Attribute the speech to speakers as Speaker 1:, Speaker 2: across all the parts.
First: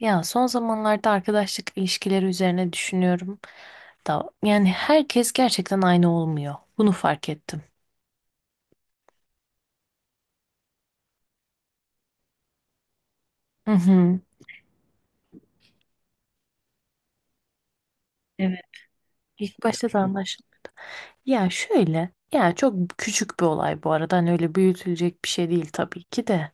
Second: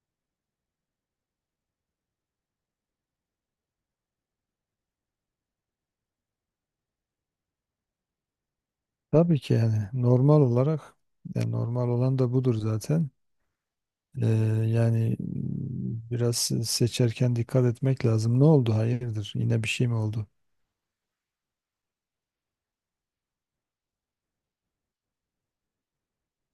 Speaker 1: Ya son zamanlarda arkadaşlık ilişkileri üzerine düşünüyorum da yani herkes gerçekten aynı olmuyor. Bunu fark ettim.
Speaker 2: Tabii ki yani normal olarak yani normal olan da budur zaten.
Speaker 1: Hı hı.
Speaker 2: Ee, Yani biraz seçerken dikkat etmek lazım. Ne
Speaker 1: Evet.
Speaker 2: oldu? Hayırdır?
Speaker 1: İlk
Speaker 2: Yine bir şey
Speaker 1: başta
Speaker 2: mi
Speaker 1: da
Speaker 2: oldu?
Speaker 1: anlaşıldı. Ya şöyle, ya çok küçük bir olay bu arada. Hani öyle büyütülecek bir şey değil tabii ki de.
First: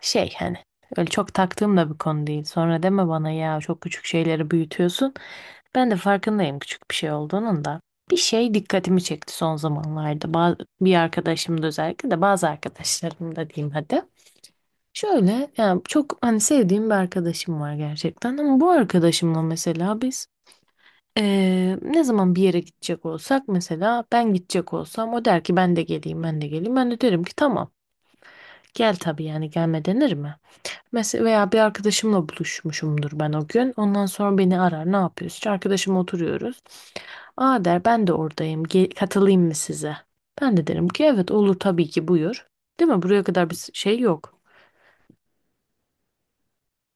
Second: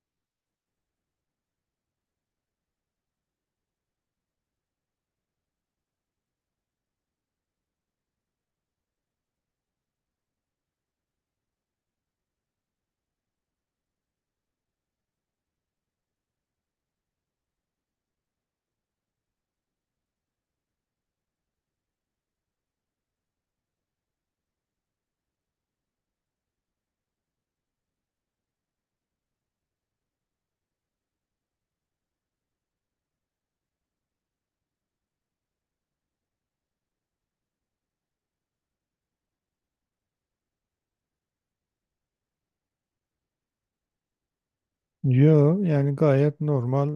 Speaker 1: Şey hani öyle çok taktığım da bir konu değil. Sonra deme bana ya çok küçük şeyleri büyütüyorsun. Ben de farkındayım küçük bir şey olduğunun da. Bir şey dikkatimi çekti son zamanlarda. Bazı, bir arkadaşım da özellikle de bazı arkadaşlarım da diyeyim hadi. Şöyle yani çok hani sevdiğim bir arkadaşım var gerçekten ama bu arkadaşımla mesela biz, ne zaman bir yere gidecek olsak mesela ben gidecek olsam o der ki ben de geleyim ben de geleyim, ben de derim ki tamam gel tabii, yani gelme denir mi? Mesela veya bir arkadaşımla buluşmuşumdur ben o gün. Ondan sonra beni arar. Ne yapıyoruz? İşte arkadaşımla oturuyoruz. Aa der, ben de oradayım. Katılayım mı size? Ben de derim ki evet olur tabii ki, buyur. Değil mi? Buraya kadar bir şey yok.
Speaker 2: Yo yani gayet normal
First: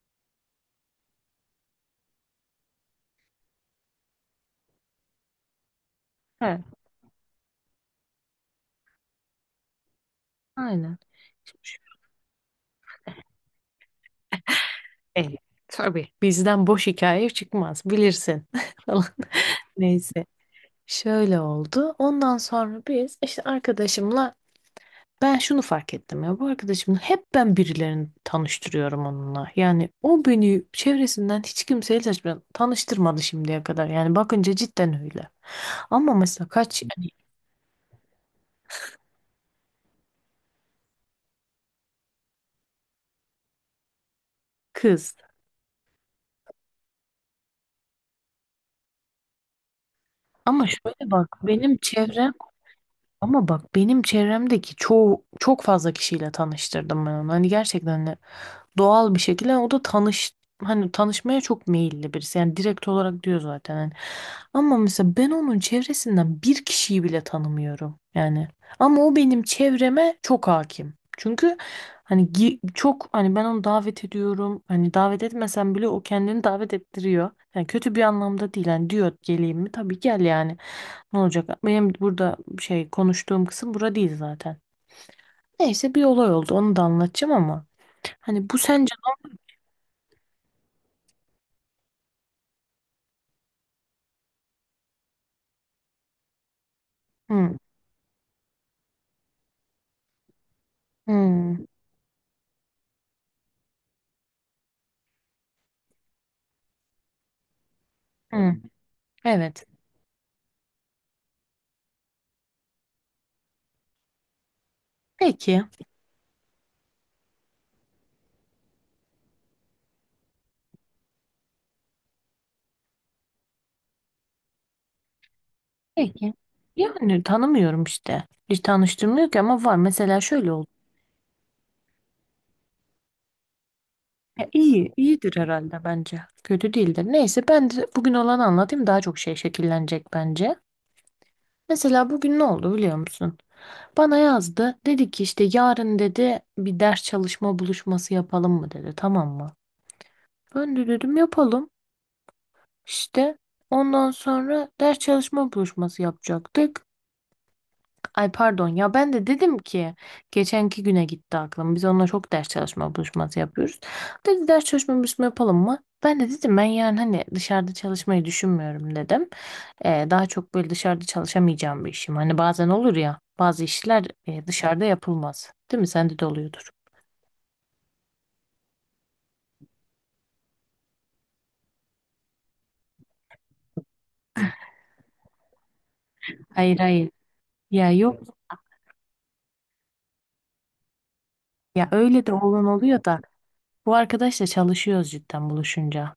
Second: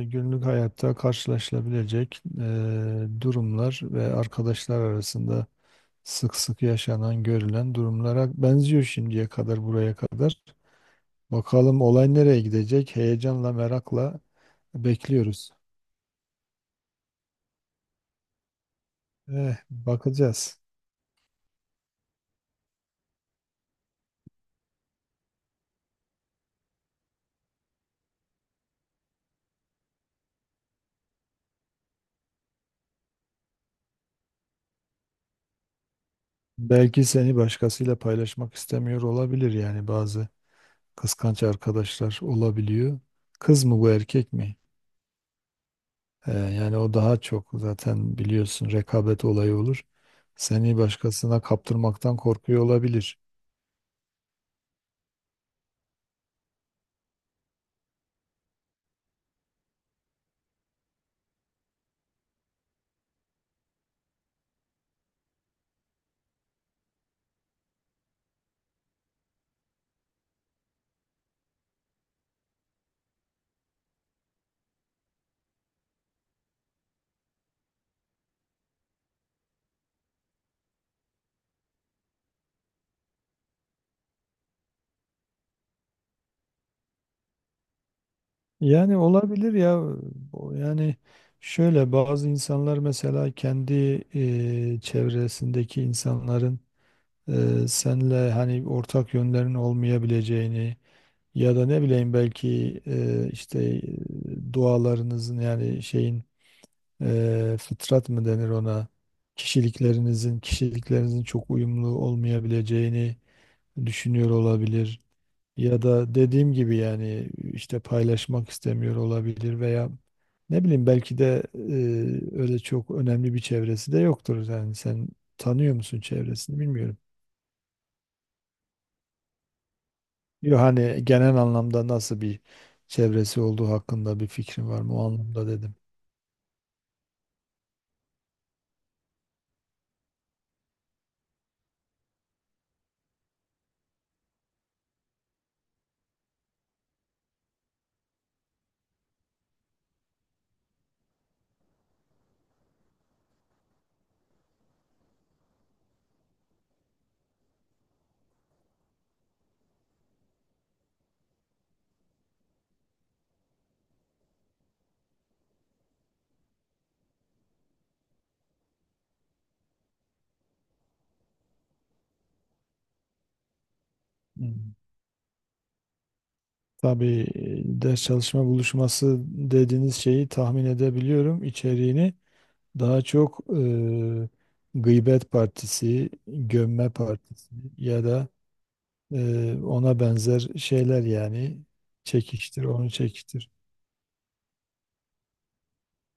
Speaker 2: günlük hayatta karşılaşılabilecek durumlar ve arkadaşlar arasında sık
Speaker 1: He.
Speaker 2: sık yaşanan görülen durumlara benziyor şimdiye kadar buraya kadar.
Speaker 1: Aynen.
Speaker 2: Bakalım olay nereye gidecek? Heyecanla merakla
Speaker 1: e,
Speaker 2: bekliyoruz.
Speaker 1: tabii. Bizden boş hikaye çıkmaz bilirsin falan. Neyse.
Speaker 2: Bakacağız.
Speaker 1: Şöyle oldu. Ondan sonra biz işte arkadaşımla, ben şunu fark ettim ya, bu arkadaşım hep ben birilerini tanıştırıyorum onunla. Yani o beni çevresinden hiç kimseyle tanıştırmadı şimdiye kadar. Yani bakınca cidden öyle. Ama mesela kaç
Speaker 2: Belki
Speaker 1: yani,
Speaker 2: seni başkasıyla paylaşmak istemiyor olabilir, yani bazı kıskanç arkadaşlar olabiliyor. Kız mı bu, erkek mi?
Speaker 1: kız.
Speaker 2: Yani o daha çok zaten biliyorsun, rekabet olayı olur.
Speaker 1: Ama
Speaker 2: Seni
Speaker 1: şöyle bak
Speaker 2: başkasına
Speaker 1: benim
Speaker 2: kaptırmaktan
Speaker 1: çevrem,
Speaker 2: korkuyor olabilir.
Speaker 1: ama bak benim çevremdeki çoğu, çok fazla kişiyle tanıştırdım ben onu. Hani gerçekten doğal bir şekilde. Yani o da tanış, hani tanışmaya çok meyilli birisi. Yani direkt olarak diyor zaten hani. Ama mesela ben onun çevresinden bir kişiyi bile tanımıyorum. Yani ama o benim çevreme çok hakim. Çünkü hani çok hani ben onu davet ediyorum. Hani davet etmesem bile o kendini davet ettiriyor. Yani kötü bir anlamda değil. Hani diyor geleyim mi? Tabii gel yani. Ne olacak? Benim burada şey konuştuğum kısım bura değil zaten. Neyse bir olay oldu. Onu da anlatacağım ama. Hani bu sence.
Speaker 2: Yani olabilir ya, o yani şöyle, bazı insanlar mesela kendi çevresindeki insanların
Speaker 1: Hı.
Speaker 2: senle hani ortak yönlerin olmayabileceğini. Ya
Speaker 1: Hmm.
Speaker 2: da ne bileyim, belki işte dualarınızın, yani şeyin, fıtrat mı denir
Speaker 1: Hmm,
Speaker 2: ona,
Speaker 1: evet.
Speaker 2: kişiliklerinizin çok uyumlu olmayabileceğini düşünüyor olabilir.
Speaker 1: Peki.
Speaker 2: Ya da dediğim gibi yani işte paylaşmak istemiyor olabilir veya ne bileyim, belki de öyle çok önemli bir çevresi de yoktur. Yani sen tanıyor musun
Speaker 1: Peki.
Speaker 2: çevresini, bilmiyorum.
Speaker 1: Yani tanımıyorum işte. Hiç tanıştırmıyor ki ama var. Mesela şöyle
Speaker 2: Yok,
Speaker 1: oldu.
Speaker 2: hani genel anlamda nasıl bir çevresi olduğu hakkında bir
Speaker 1: Ya
Speaker 2: fikrin var
Speaker 1: iyi,
Speaker 2: mı? O
Speaker 1: iyidir
Speaker 2: anlamda dedim.
Speaker 1: herhalde bence. Kötü değildir. Neyse ben de bugün olanı anlatayım. Daha çok şey şekillenecek bence. Mesela bugün ne oldu biliyor musun? Bana yazdı. Dedi ki işte yarın dedi bir ders çalışma buluşması yapalım mı dedi. Tamam mı? Ben de dedim yapalım. İşte ondan sonra ders çalışma buluşması yapacaktık. Ay pardon ya, ben de dedim ki geçenki güne gitti aklım. Biz onunla çok ders çalışma buluşması yapıyoruz. Dedi ders çalışma buluşması yapalım mı? Ben de dedim ben yani hani dışarıda çalışmayı düşünmüyorum dedim. Daha çok böyle dışarıda çalışamayacağım bir işim. Hani bazen olur ya, bazı işler
Speaker 2: Hmm.
Speaker 1: dışarıda yapılmaz. Değil mi? Sende de oluyordur.
Speaker 2: Tabii, ders çalışma buluşması dediğiniz şeyi tahmin edebiliyorum içeriğini. Daha çok gıybet partisi,
Speaker 1: Hayır
Speaker 2: gömme
Speaker 1: hayır.
Speaker 2: partisi
Speaker 1: Ya
Speaker 2: ya
Speaker 1: yok,
Speaker 2: da ona benzer şeyler yani,
Speaker 1: ya öyle de
Speaker 2: çekiştir,
Speaker 1: olan
Speaker 2: onu
Speaker 1: oluyor da
Speaker 2: çekiştir.
Speaker 1: bu arkadaşla çalışıyoruz cidden buluşunca.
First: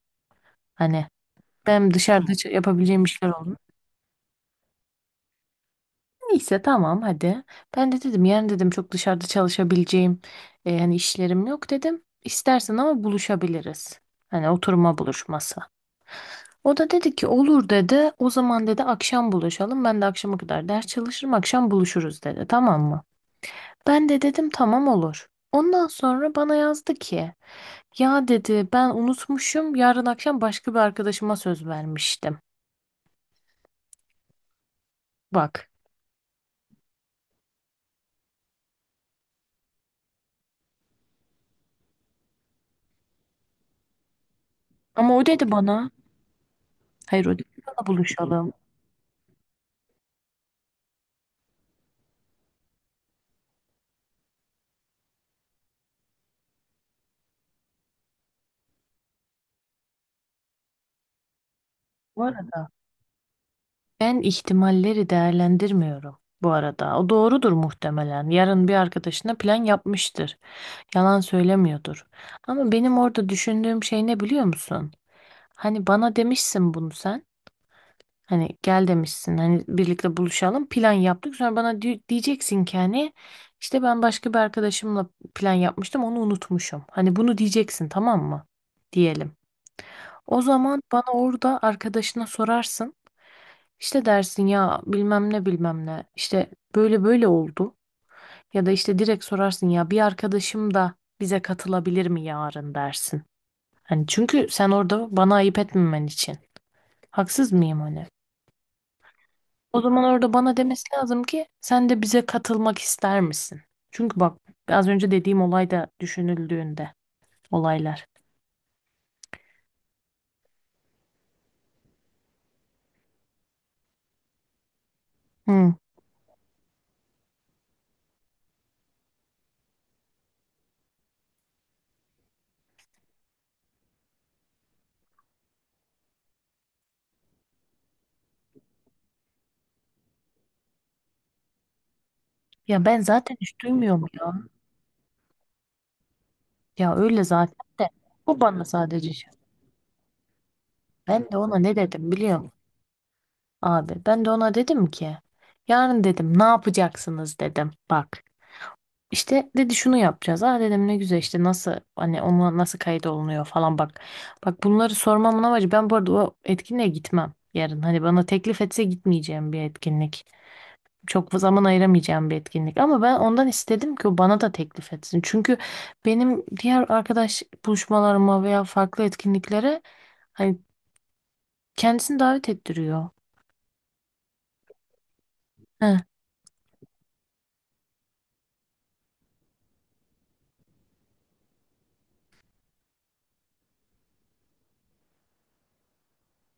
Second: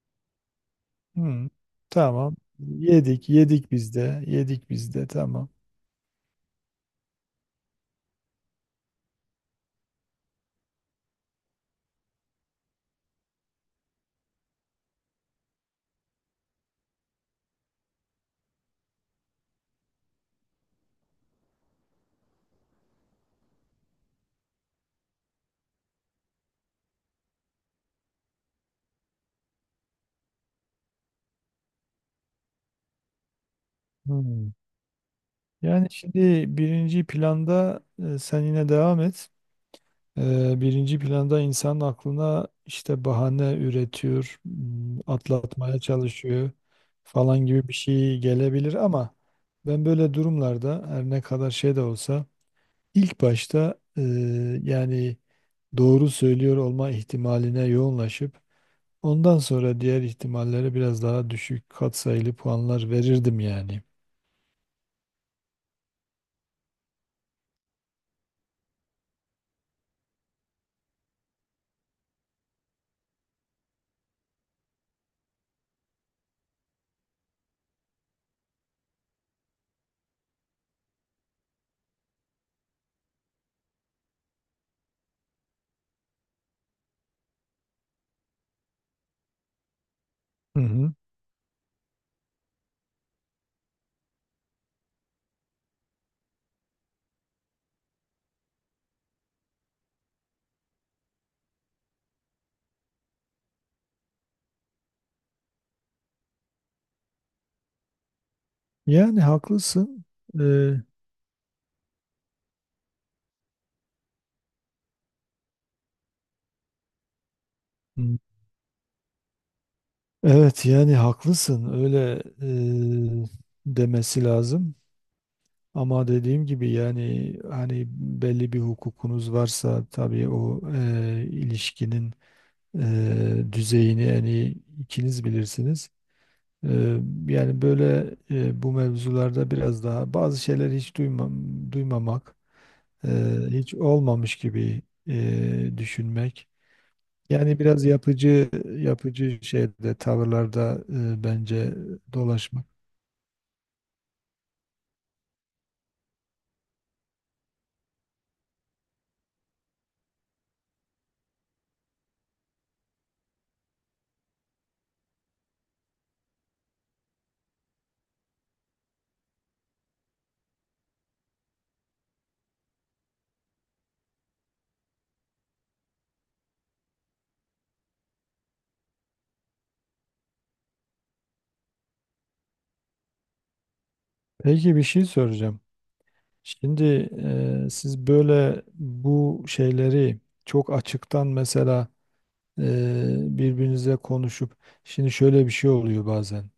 Speaker 1: Hani
Speaker 2: Hmm,
Speaker 1: ben dışarıda
Speaker 2: Tamam.
Speaker 1: yapabileceğim işler
Speaker 2: Yedik,
Speaker 1: oldu.
Speaker 2: yedik biz de, yedik biz de, tamam.
Speaker 1: Neyse tamam hadi. Ben de dedim yarın dedim çok dışarıda çalışabileceğim yani işlerim yok dedim. İstersen ama buluşabiliriz. Hani oturma buluşması. O da dedi ki olur dedi. O zaman dedi akşam buluşalım. Ben de akşama kadar ders çalışırım, akşam buluşuruz dedi. Tamam mı? Ben de dedim tamam olur. Ondan sonra bana yazdı ki ya dedi ben unutmuşum, yarın akşam başka bir arkadaşıma söz vermiştim.
Speaker 2: Hmm.
Speaker 1: Bak.
Speaker 2: Yani şimdi birinci planda, sen yine devam et. Birinci planda insan aklına işte bahane üretiyor,
Speaker 1: Ama o dedi
Speaker 2: atlatmaya
Speaker 1: bana,
Speaker 2: çalışıyor
Speaker 1: hayır, o
Speaker 2: falan
Speaker 1: dedi
Speaker 2: gibi bir
Speaker 1: bana
Speaker 2: şey
Speaker 1: buluşalım.
Speaker 2: gelebilir ama ben böyle durumlarda, her ne kadar şey de olsa, İlk başta yani doğru söylüyor olma ihtimaline yoğunlaşıp ondan sonra diğer ihtimallere biraz daha düşük
Speaker 1: Bu
Speaker 2: katsayılı
Speaker 1: arada,
Speaker 2: puanlar verirdim yani.
Speaker 1: ben ihtimalleri değerlendirmiyorum bu arada. O doğrudur muhtemelen. Yarın bir arkadaşına plan yapmıştır. Yalan söylemiyordur. Ama benim orada düşündüğüm şey ne biliyor musun? Hani bana demişsin bunu sen. Hani gel demişsin. Hani birlikte buluşalım. Plan yaptık. Sonra bana diyeceksin ki hani işte ben başka bir arkadaşımla plan yapmıştım, onu unutmuşum. Hani bunu diyeceksin, tamam mı? Diyelim. O
Speaker 2: Hı
Speaker 1: zaman
Speaker 2: hı.
Speaker 1: bana orada arkadaşına sorarsın. İşte dersin ya bilmem ne bilmem ne, işte böyle böyle oldu, ya da işte direkt sorarsın, ya bir arkadaşım da bize katılabilir mi yarın dersin. Hani çünkü sen orada bana ayıp etmemen için. Haksız mıyım hani?
Speaker 2: Yani
Speaker 1: O zaman
Speaker 2: haklısın.
Speaker 1: orada bana
Speaker 2: E,
Speaker 1: demesi lazım ki sen de bize katılmak ister misin? Çünkü bak, az önce dediğim olay da düşünüldüğünde, olaylar.
Speaker 2: Hmm. Evet, yani haklısın, öyle e, demesi lazım.
Speaker 1: Hı.
Speaker 2: Ama dediğim gibi, yani hani belli bir hukukunuz varsa tabii, o ilişkinin düzeyini en iyi ikiniz bilirsiniz. E, Yani böyle, bu mevzularda biraz daha bazı şeyler, hiç duymamak,
Speaker 1: Ya ben
Speaker 2: e,
Speaker 1: zaten hiç
Speaker 2: hiç
Speaker 1: duymuyorum ya.
Speaker 2: olmamış gibi düşünmek.
Speaker 1: Ya öyle
Speaker 2: Yani
Speaker 1: zaten
Speaker 2: biraz
Speaker 1: de bu
Speaker 2: yapıcı,
Speaker 1: bana sadece şey.
Speaker 2: yapıcı şeyde, tavırlarda
Speaker 1: Ben de ona
Speaker 2: bence
Speaker 1: ne dedim biliyor musun?
Speaker 2: dolaşmak.
Speaker 1: Abi ben de ona dedim ki yarın dedim ne yapacaksınız dedim, bak işte dedi şunu yapacağız, ha dedim ne güzel, işte nasıl hani ona nasıl kayıt olunuyor falan, bak bak bunları sormamın amacı, ben bu arada o etkinliğe gitmem yarın, hani bana teklif etse gitmeyeceğim bir etkinlik, çok zaman ayıramayacağım bir etkinlik, ama ben ondan istedim ki o bana da teklif etsin, çünkü benim diğer arkadaş buluşmalarıma veya farklı etkinliklere hani kendisini davet ettiriyor.
Speaker 2: Peki, bir şey soracağım.
Speaker 1: Heh.
Speaker 2: Şimdi, siz böyle bu şeyleri çok açıktan mesela e, birbirinize konuşup, şimdi şöyle bir şey oluyor bazen.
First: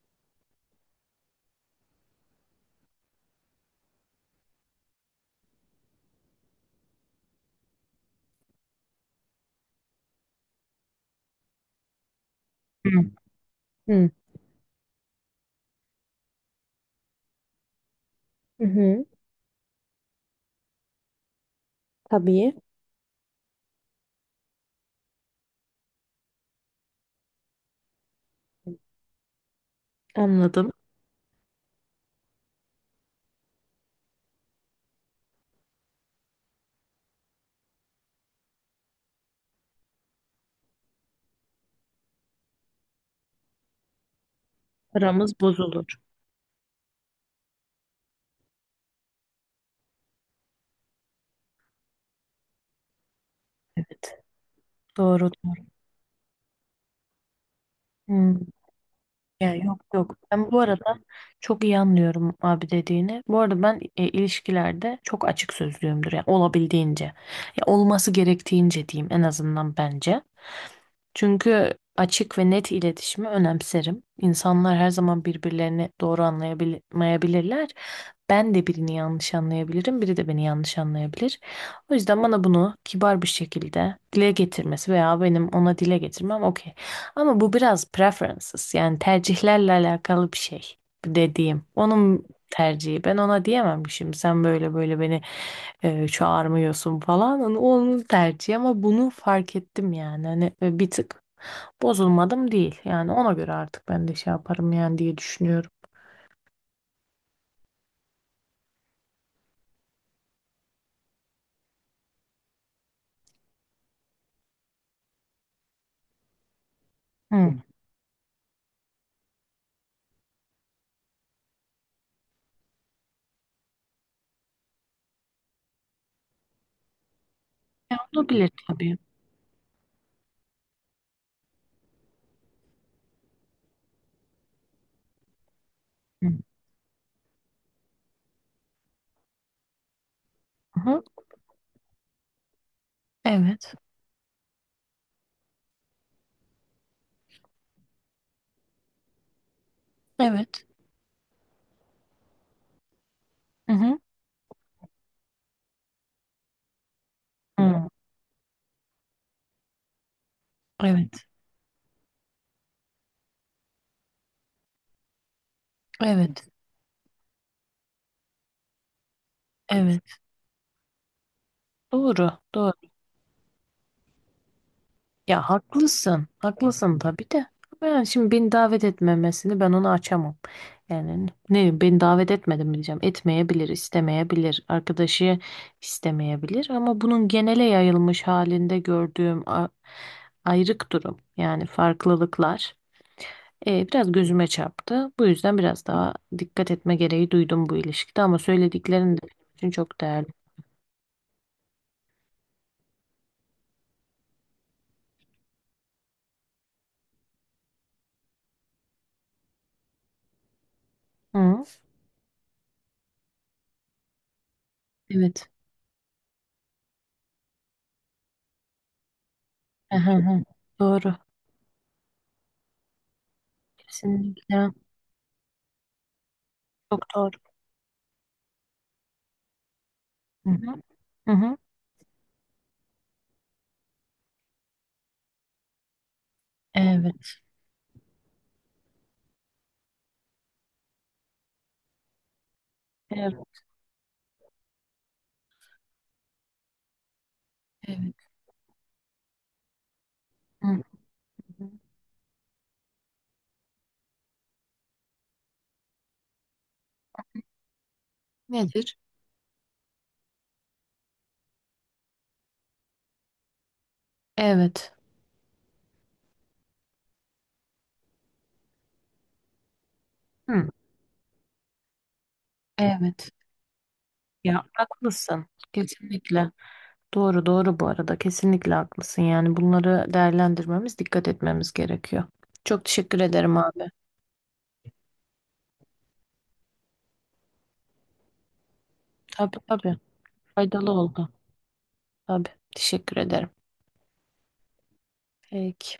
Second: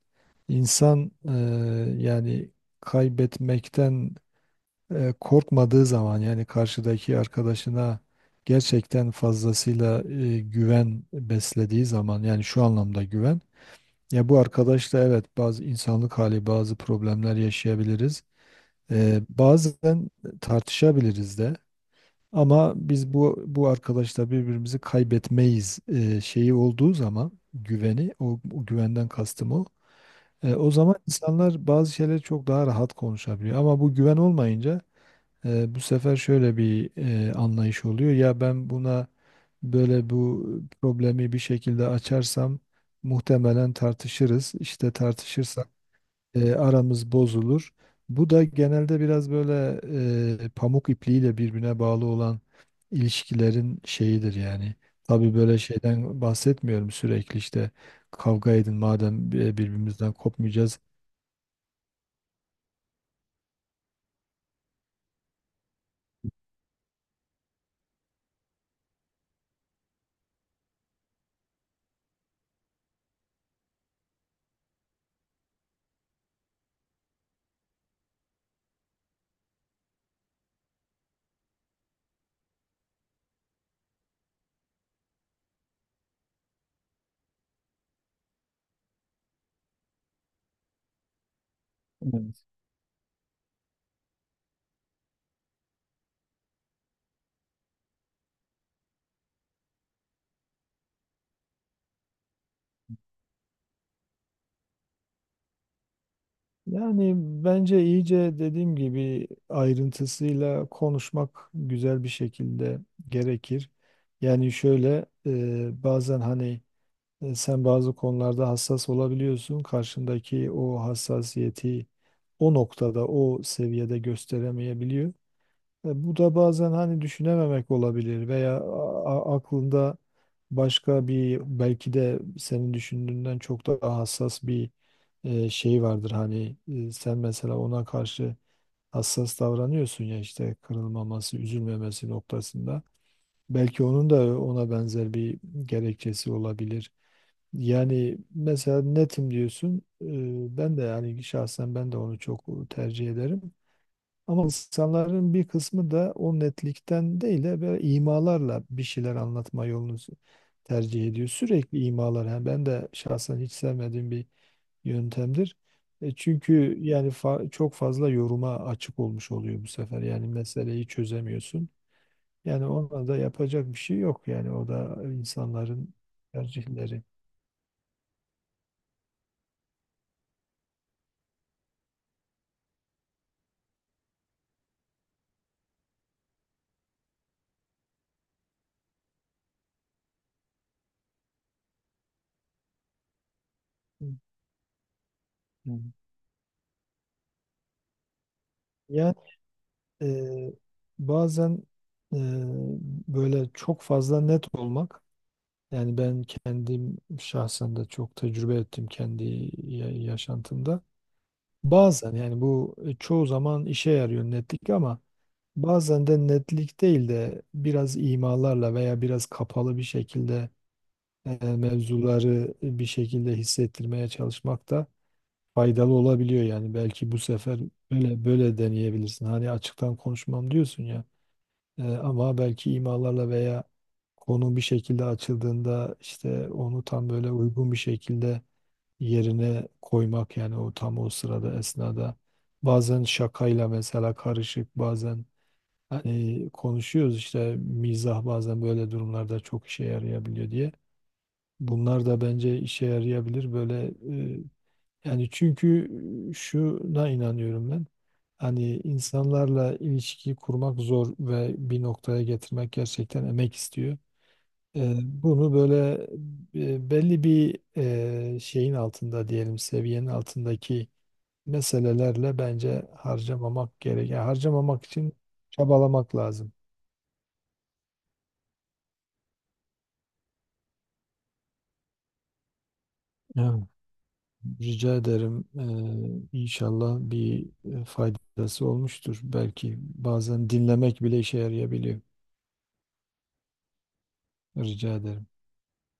Speaker 2: İnsan yani kaybetmekten korkmadığı zaman, yani karşıdaki arkadaşına gerçekten fazlasıyla güven beslediği zaman, yani şu
Speaker 1: Hı.
Speaker 2: anlamda güven.
Speaker 1: Hı.
Speaker 2: Ya bu arkadaşla, evet, bazı insanlık hali, bazı problemler yaşayabiliriz.
Speaker 1: Hı hı.
Speaker 2: Bazen tartışabiliriz de.
Speaker 1: Tabii,
Speaker 2: Ama biz bu arkadaşla birbirimizi kaybetmeyiz şeyi olduğu zaman, güveni, o güvenden kastım o. O
Speaker 1: anladım.
Speaker 2: zaman insanlar bazı şeyleri çok daha rahat konuşabiliyor. Ama bu güven olmayınca, bu sefer şöyle bir anlayış oluyor. Ya ben buna böyle, bu problemi bir şekilde açarsam muhtemelen tartışırız. İşte
Speaker 1: Aramız
Speaker 2: tartışırsak
Speaker 1: bozulur.
Speaker 2: aramız bozulur. Bu da genelde biraz böyle pamuk ipliğiyle birbirine bağlı olan ilişkilerin
Speaker 1: Evet.
Speaker 2: şeyidir yani.
Speaker 1: Doğru
Speaker 2: Tabii böyle
Speaker 1: doğru.
Speaker 2: şeyden bahsetmiyorum, sürekli işte
Speaker 1: Hmm.
Speaker 2: kavga edin madem,
Speaker 1: Ya yok
Speaker 2: birbirimizden
Speaker 1: yok. Ben bu
Speaker 2: kopmayacağız.
Speaker 1: arada çok iyi anlıyorum abi dediğini. Bu arada ben ilişkilerde çok açık sözlüyümdür. Yani olabildiğince. Ya olması gerektiğince diyeyim en azından bence. Çünkü açık ve net iletişimi önemserim. İnsanlar her zaman birbirlerini doğru anlayamayabilirler. Ben de birini yanlış anlayabilirim, biri de beni yanlış anlayabilir. O yüzden bana bunu kibar bir şekilde dile getirmesi veya benim ona dile getirmem okey. Ama bu biraz preferences, yani tercihlerle alakalı bir şey dediğim. Onun
Speaker 2: Evet.
Speaker 1: tercihi. Ben ona diyemem ki şimdi sen böyle böyle beni çağırmıyorsun falan. Hani onun tercihi, ama bunu fark ettim yani. Hani bir tık bozulmadım değil. Yani ona göre artık ben de şey yaparım yani diye düşünüyorum.
Speaker 2: Yani bence iyice, dediğim gibi, ayrıntısıyla konuşmak, güzel bir şekilde gerekir. Yani şöyle, bazen hani,
Speaker 1: Hı.
Speaker 2: sen bazı konularda hassas olabiliyorsun. Karşındaki o hassasiyeti o noktada, o seviyede gösteremeyebiliyor. Bu da bazen hani düşünememek
Speaker 1: E,
Speaker 2: olabilir
Speaker 1: olabilir
Speaker 2: veya
Speaker 1: tabii.
Speaker 2: aklında başka bir, belki de senin düşündüğünden çok daha hassas bir şey vardır.
Speaker 1: Hı.
Speaker 2: Hani sen mesela ona karşı hassas davranıyorsun ya, işte
Speaker 1: Hı.
Speaker 2: kırılmaması, üzülmemesi noktasında.
Speaker 1: Evet.
Speaker 2: Belki onun da ona benzer bir gerekçesi olabilir. Yani mesela netim diyorsun.
Speaker 1: Evet.
Speaker 2: Ben de yani şahsen ben de onu çok tercih ederim.
Speaker 1: Hı hı.
Speaker 2: Ama insanların bir kısmı da o netlikten değil de böyle
Speaker 1: Hı.
Speaker 2: imalarla bir şeyler anlatma yolunu tercih
Speaker 1: Evet.
Speaker 2: ediyor. Sürekli imalar. Yani ben de şahsen hiç sevmediğim bir yöntemdir.
Speaker 1: Evet.
Speaker 2: Çünkü yani çok fazla yoruma açık olmuş oluyor bu sefer.
Speaker 1: Evet.
Speaker 2: Yani meseleyi çözemiyorsun.
Speaker 1: Doğru,
Speaker 2: Yani
Speaker 1: doğru.
Speaker 2: ona da yapacak bir şey yok. Yani o da
Speaker 1: Ya
Speaker 2: insanların
Speaker 1: haklısın, haklısın
Speaker 2: tercihleri.
Speaker 1: tabii de. Ben şimdi beni davet etmemesini ben onu açamam. Yani ne, beni davet etmedi mi diyeceğim. Etmeyebilir, istemeyebilir, arkadaşı istemeyebilir, ama bunun genele yayılmış halinde gördüğüm ayrık durum, yani farklılıklar,
Speaker 2: Hı
Speaker 1: biraz gözüme çarptı. Bu yüzden
Speaker 2: hı.
Speaker 1: biraz daha dikkat etme gereği duydum bu ilişkide, ama
Speaker 2: Yani
Speaker 1: söylediklerin de benim için çok değerli.
Speaker 2: Eee, bazen eee, böyle çok fazla net olmak, yani ben kendim şahsen de çok tecrübe ettim kendi yaşantımda.
Speaker 1: Hı,
Speaker 2: Bazen yani bu, çoğu zaman işe yarıyor netlik, ama
Speaker 1: evet.
Speaker 2: bazen de netlik değil de biraz imalarla veya biraz kapalı bir
Speaker 1: Aha, aha.
Speaker 2: şekilde
Speaker 1: Doğru.
Speaker 2: mevzuları bir şekilde hissettirmeye
Speaker 1: Kesinlikle.
Speaker 2: çalışmak da faydalı olabiliyor. Yani
Speaker 1: Çok
Speaker 2: belki bu
Speaker 1: doğru.
Speaker 2: sefer böyle böyle deneyebilirsin. Hani açıktan
Speaker 1: Hı
Speaker 2: konuşmam
Speaker 1: hı.
Speaker 2: diyorsun ya.
Speaker 1: Hı hı.
Speaker 2: Ama belki imalarla, veya konu bir şekilde açıldığında işte onu tam böyle
Speaker 1: Evet.
Speaker 2: uygun bir şekilde yerine koymak, yani o tam o sırada, esnada, bazen
Speaker 1: Evet.
Speaker 2: şakayla mesela karışık, bazen hani konuşuyoruz işte,
Speaker 1: Evet.
Speaker 2: mizah bazen böyle durumlarda çok işe yarayabiliyor
Speaker 1: Hı
Speaker 2: diye.
Speaker 1: hı.
Speaker 2: Bunlar da bence işe yarayabilir böyle, e, yani çünkü şuna inanıyorum ben. Hani
Speaker 1: Nedir?
Speaker 2: insanlarla ilişki kurmak zor ve bir noktaya getirmek gerçekten emek istiyor.
Speaker 1: Evet.
Speaker 2: Bunu böyle belli bir şeyin altında, diyelim seviyenin
Speaker 1: Hı.
Speaker 2: altındaki meselelerle bence
Speaker 1: Evet.
Speaker 2: harcamamak gerek. Yani
Speaker 1: Ya
Speaker 2: harcamamak için
Speaker 1: haklısın.
Speaker 2: çabalamak
Speaker 1: Kesinlikle.
Speaker 2: lazım.
Speaker 1: Doğru doğru bu arada. Kesinlikle haklısın. Yani bunları değerlendirmemiz, dikkat etmemiz gerekiyor. Çok teşekkür ederim
Speaker 2: Evet.
Speaker 1: abi.
Speaker 2: Rica ederim. İnşallah bir faydası olmuştur.
Speaker 1: Tabii
Speaker 2: Belki
Speaker 1: tabii.
Speaker 2: bazen
Speaker 1: Faydalı
Speaker 2: dinlemek bile
Speaker 1: oldu.
Speaker 2: işe yarayabiliyor.
Speaker 1: Tabii. Teşekkür ederim.
Speaker 2: Rica ederim.
Speaker 1: Peki.